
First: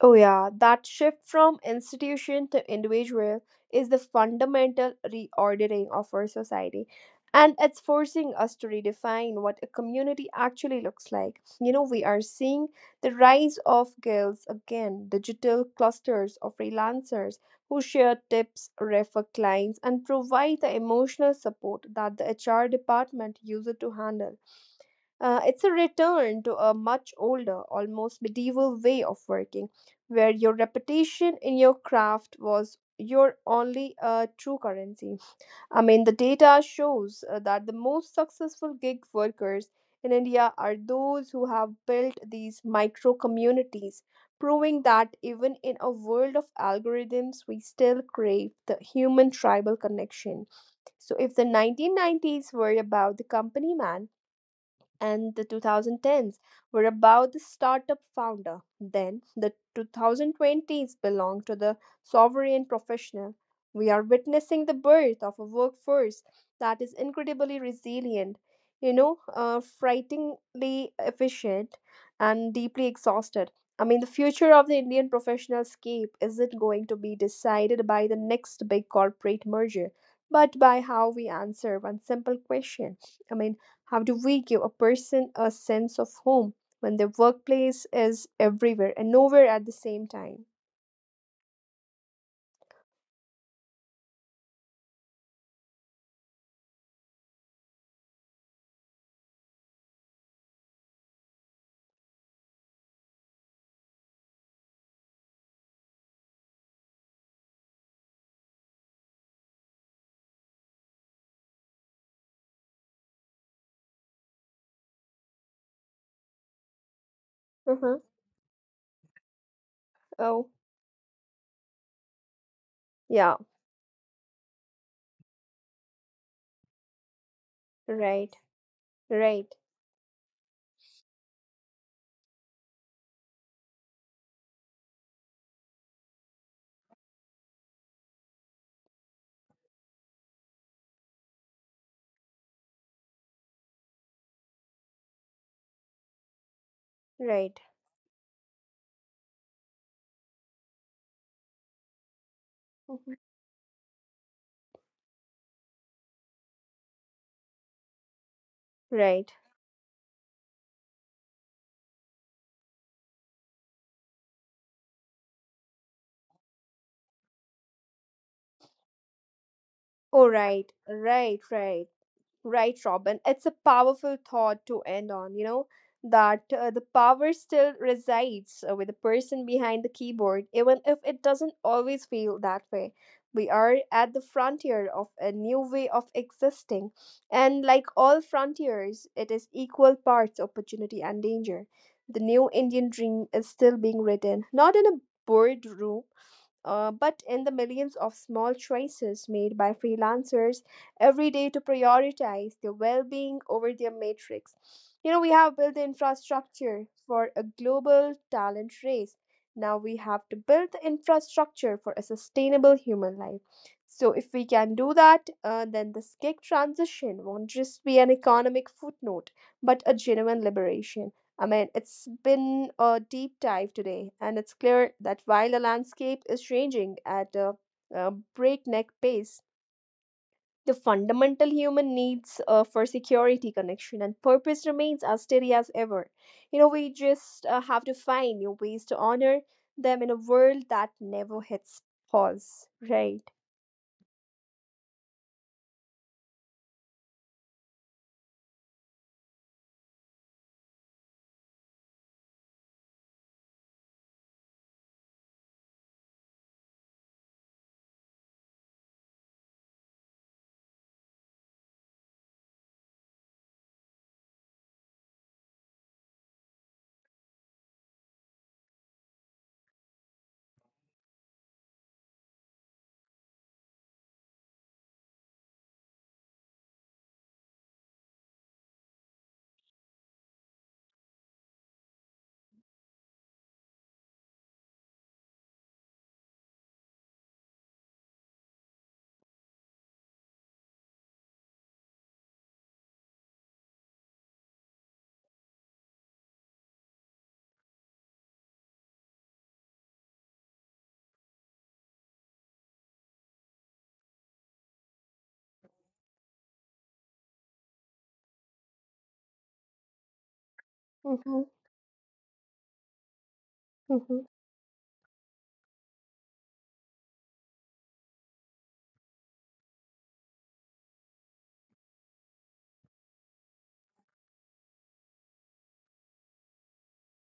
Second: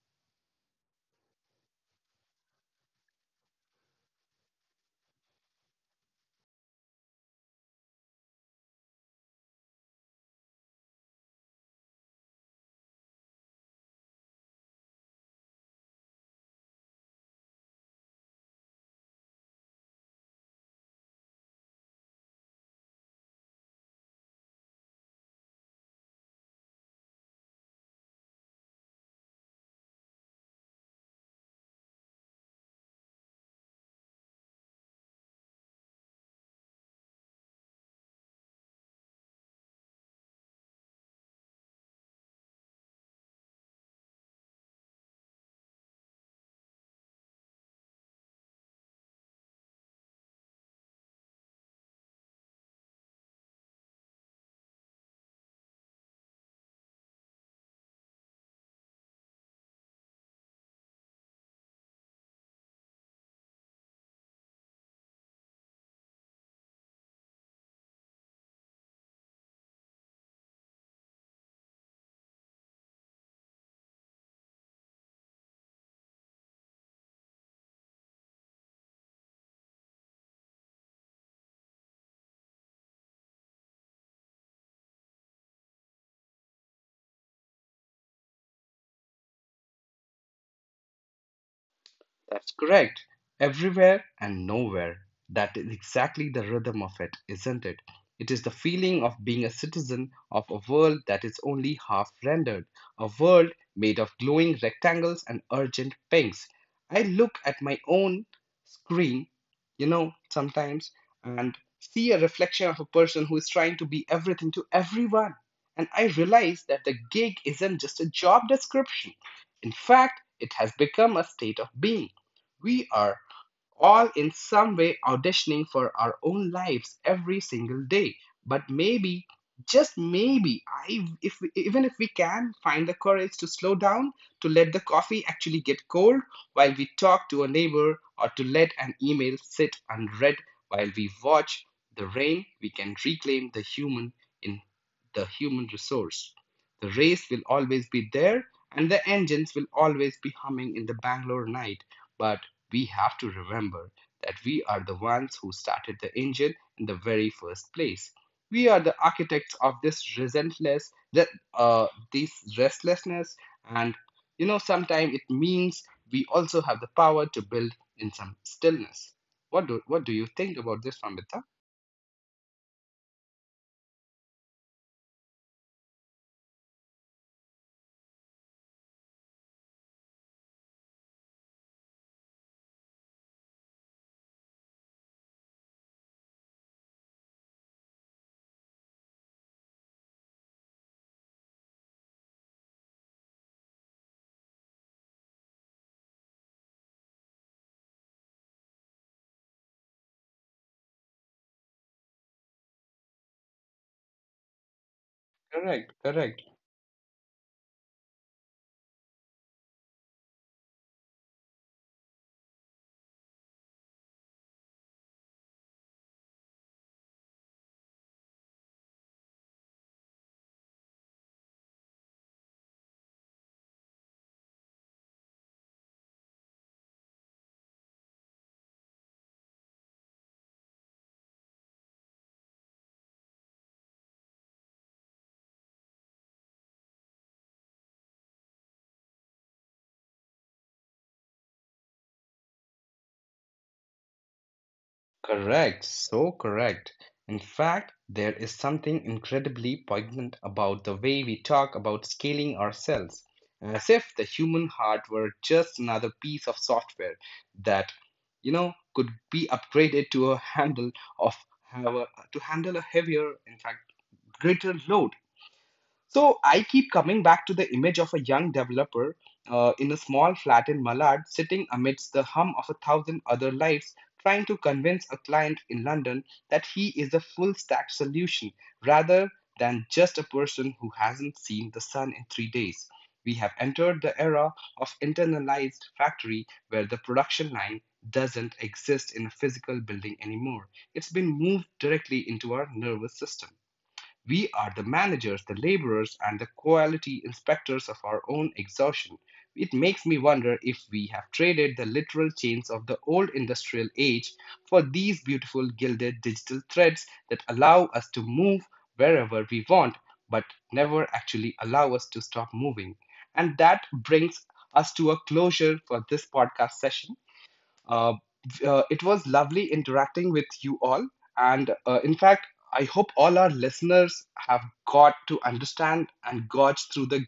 Speaker 2: Oh, yeah, that shift from institution to individual is the fundamental reordering of our society. And it's forcing us to redefine what a community actually looks like. You know, we are seeing the rise of guilds again, digital clusters of freelancers who share tips, refer clients, and provide the emotional support that the HR department uses to handle. It's a return to a much older, almost medieval way of working, where your reputation in your craft was your only true currency. I mean, the data shows that the most successful gig workers in India are those who have built these micro communities, proving that even in a world of algorithms, we still crave the human tribal connection. So, if the 1990s were about the company man, and the 2010s were about the startup founder, then the 2020s belong to the sovereign professional. We are witnessing the birth of a workforce that is incredibly resilient, you know, frighteningly efficient, and deeply exhausted. I mean, the future of the Indian professional scape isn't going to be decided by the next big corporate merger, but by how we answer one simple question. I mean, how do we give a person a sense of home when their workplace is everywhere and nowhere at the same time?
Speaker 1: That's correct. Everywhere and nowhere. That is exactly the rhythm of it, isn't it? It is the feeling of being a citizen of a world that is only half rendered, a world made of glowing rectangles and urgent pings. I look at my own screen, you know, sometimes, and see a reflection of a person who is trying to be everything to everyone. And I realize that the gig isn't
Speaker 2: Mm-hmm.
Speaker 1: just a job description. In fact,
Speaker 2: Oh,
Speaker 1: it has become a state of being. We are
Speaker 2: yeah,
Speaker 1: all in some way auditioning for our own lives every single day.
Speaker 2: right,
Speaker 1: But maybe,
Speaker 2: right,
Speaker 1: just maybe, I, if we, even if we can find the courage to slow down, to let the coffee actually get cold while we talk to a neighbor, or to let an email sit unread while we watch the rain, we can reclaim the human in the human resource. The race will
Speaker 2: right.
Speaker 1: always be there, and the engines will always be humming in the Bangalore night. But we
Speaker 2: Mhm.
Speaker 1: have to remember that we are the ones who started the engine in the very first place. We are the
Speaker 2: Right.
Speaker 1: architects of this resentless, uh, this restlessness, and you know, sometimes it means we also have the power to build in some stillness. What do you
Speaker 2: Oh,
Speaker 1: think
Speaker 2: right,
Speaker 1: about this,
Speaker 2: right,
Speaker 1: Amrita?
Speaker 2: right, right, Robin. It's a powerful thought to end on, you know, that the power still resides with the person behind the keyboard, even if it doesn't always feel that way. We are at the frontier of a new way of existing, and like all frontiers, it is equal parts opportunity and danger. The new Indian dream is still being written, not in a boardroom, but in the millions of small choices made by freelancers every day to prioritize their well being over their matrix. You know, we have built the
Speaker 1: Correct, correct.
Speaker 2: infrastructure for a global talent race. Now we have to build the infrastructure for a sustainable human life. So, if we can do that, then this gig transition won't just be an economic footnote, but a genuine liberation. I mean, it's been a deep dive today, and it's clear that while the landscape is changing at a breakneck pace, the fundamental human needs for security, connection, and purpose remains as steady as ever. You know, we just have to find new ways to honor them in a world that never hits pause, right?
Speaker 1: Correct, so correct. In fact, there is something incredibly poignant about the way we talk about scaling ourselves, as if the human heart were just another piece of software that, you know, could be upgraded to a handle of have a, to handle a heavier, in fact, greater load. So I keep coming back to the image of a young developer in a small flat in Malad, sitting amidst the hum of a thousand other lives, trying to convince a client in London that he is the full stack solution rather than just a person who hasn't seen the sun in 3 days. We have entered the era of internalized factory where the production line doesn't exist in a physical building anymore. It's been moved directly into our nervous system. We are the managers, the laborers, and the quality inspectors of our own exhaustion. It makes me wonder if we have traded the literal chains of the old industrial age for these beautiful gilded digital threads that allow us to move wherever we want, but never
Speaker 2: Mm-hmm.
Speaker 1: actually allow us to stop moving. And that brings us to a closure for this podcast session. Uh, it was lovely interacting with you all. And in fact, I hope all our listeners have got to understand and gauge through the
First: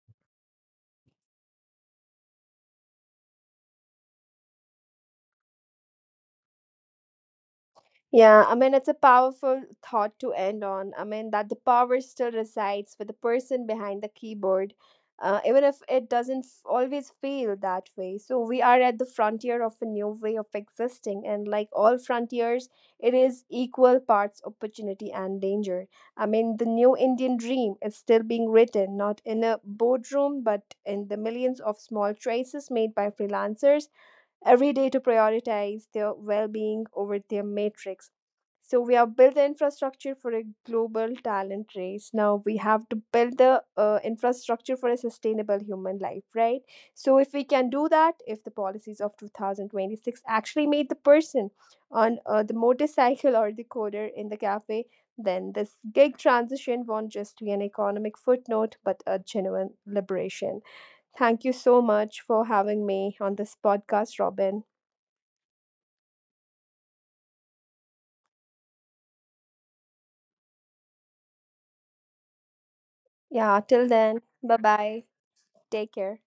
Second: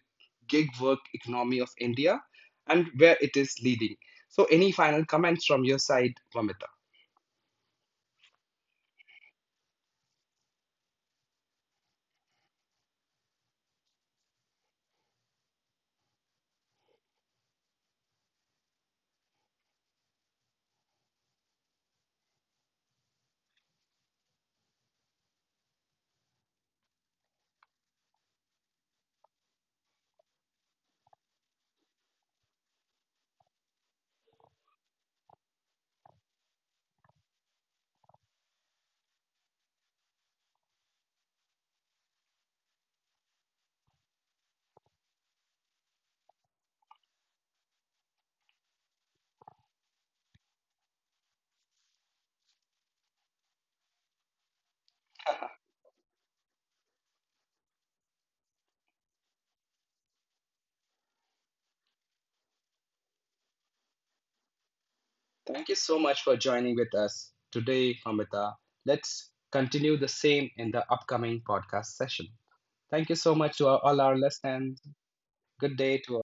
Speaker 1: gig work economy of India and where it is leading. So, any final comments from your side, Mamita?
Speaker 2: Yeah, I mean, it's a powerful thought to end on. I mean, that the power still resides with the person behind the keyboard, even if it doesn't always feel that way. So, we are at the frontier of a new way of existing, and like all frontiers, it is equal parts opportunity and danger. I mean, the new Indian dream is still being written, not in a boardroom, but in the millions of small choices made by freelancers every day to prioritize their well being over their matrix. So, we have built the infrastructure for a global talent race. Now, we have to build the infrastructure for a sustainable human life, right? So, if we can do that, if the policies of 2026 actually made the person on the motorcycle or the coder in the cafe, then
Speaker 1: *laughs*
Speaker 2: this gig transition won't just be an economic footnote, but a genuine liberation. Thank you so much for having me on this podcast, Robin.
Speaker 1: Thank you so much for joining with us today, Mamita. Let's continue the same in the upcoming podcast session. Thank you so
Speaker 2: Yeah,
Speaker 1: much to
Speaker 2: till
Speaker 1: all our
Speaker 2: then, bye
Speaker 1: listeners.
Speaker 2: bye.
Speaker 1: Good
Speaker 2: Take
Speaker 1: day
Speaker 2: care.
Speaker 1: to